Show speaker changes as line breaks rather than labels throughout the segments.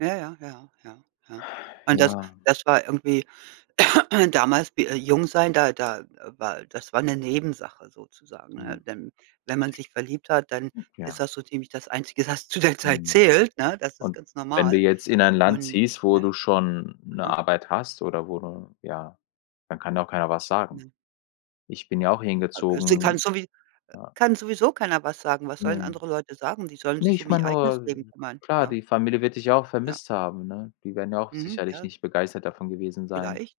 Ja, ja, ja, ja, ja, ja. Und das
Ja.
das war irgendwie damals wie, äh jung sein, da da, äh, war das war 'ne Nebensache sozusagen, ne?
Ja.
Denn wenn man sich verliebt hat, dann
Hm.
ist
Ja.
das so ziemlich das Einzige, was zu der Zeit
Mhm.
zählt, ne, das ist
Und
ganz
wenn du
normal.
jetzt in ein Land
Und,
ziehst, wo
ne
du schon 'ne
aha.
Arbeit hast oder wo du ja, dann kann ja auch keiner was sagen.
Mhm.
Ich bin ja auch hier
A g es kann
hingezogen.
sowie äh,
Ja.
kann sowieso keiner was sagen. Was sollen
Ne.
andere Leute sagen? Die sollen
Ne,
sich
ich
um ihr
meine
eigenes Leben
nur
kümmern.
klar,
Ja.
die Familie wird dich ja auch
Ja.
vermisst haben, ne? Die werden ja auch
Mhm.
sicherlich
Ja.
nicht begeistert davon gewesen sein,
Vielleicht.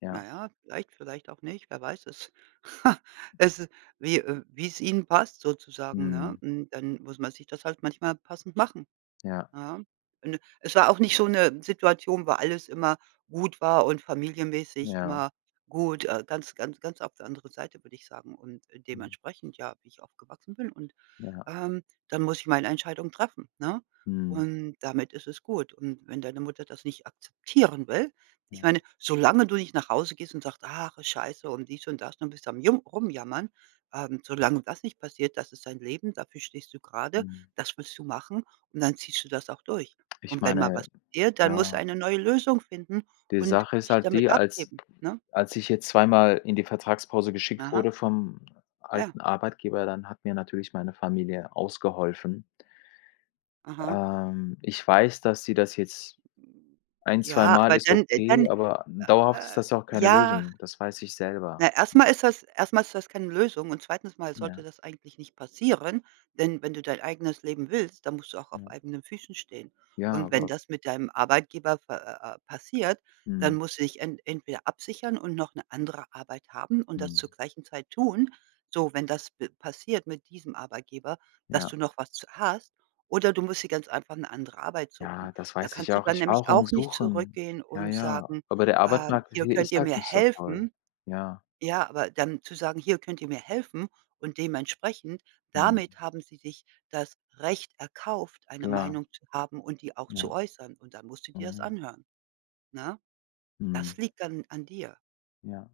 ja.
Na ja, vielleicht, vielleicht auch nicht, wer weiß es? Es ist, wie äh, wie es ihnen passt sozusagen, ne?
Mhm.
Hm, dann muss man sich das halt manchmal passend machen,
Ja.
ja? Äh, n es war auch nicht so 'ne Situation, wo alles immer gut war und familienmäßig
Ja.
immer gut, äh ganz, ganz, ganz auf der anderen Seite, würde ich sagen. Und, äh,
Mhm.
dementsprechend, ja, wie ich aufgewachsen bin und
Ja.
ähm, dann muss ich meine Entscheidung treffen, ne?
Mhm.
Und damit ist es gut. Und wenn deine Mutter das nicht akzeptieren will ich
Ja.
meine, solange du nicht nach Hause gehst und sagst: „Ach, ist Scheiße“, und dies und das und bist du am Jum Rumjammern, ähm solange das nicht passiert, das ist dein Leben, dafür stehst du grade,
Mhm.
das willst du machen und dann ziehst du das auch durch.
Ich
Und wenn mal
meine
was passiert, dann muss
ja
eine neue Lösung finden
die
und
Sache ist
dich
halt die,
damit
als
abgeben, ne?
als ich jetzt zweimal in die Vertragspause geschickt
Aha.
wurde vom
Ja.
alten Arbeitgeber, dann hat mir natürlich meine Familie ausgeholfen.
Aha.
Ähm, ich weiß, dass sie das jetzt ein
Ja,
zweimal
aber
ist
dann äh, dann
okay, aber dauerhaft ist
äh, äh,
das ja auch keine
ja
Lösung. Das weiß ich selber.
ne, erstmal ist das erstmal ist das keine Lösung und zweitens Mal
Ja.
sollte das eigentlich nicht passieren, denn, wenn du dein eigenes Leben willst, dann musst du auch auf
Ja.
eigenen Füßen stehen.
Ja,
Und wenn
aber
das mit deinem Arbeitgeber pa ah, ah, ah, passiert, dann
Mhm.
musst du dich en entweder absichern und noch 'ne andere Arbeit haben und das
Mhm.
zur gleichen Zeit tun. So, wenn das pe passiert mit diesem Arbeitgeber, dass
Ja.
du noch was z hast. Oder du musst dir ganz einfach 'ne andere Arbeit suchen.
Ja, das
Da
weiß
kannst
ich
du
auch.
dann
Ich war
nämlich
auch am
auch nicht
Suchen,
zurückgehen
ja,
und
ja,
sagen:
aber der
„Ähm,
Arbeitsmarkt
hier,
hier
könnt
ist
ihr
halt
mir
nicht so toll,
helfen?“
ja.
Ja, aber dann zu sagen: „Hier könnt ihr mir helfen?“, und dementsprechend,
Mhm.
damit haben sie sich das Recht erkauft, eine
Klar.
Meinung zu haben und die auch zu
Ja.
äußern. Und dann musst du
Ah,
dir das
ja.
anhören, ne? Das
Mhm.
liegt dann an dir.
Ja.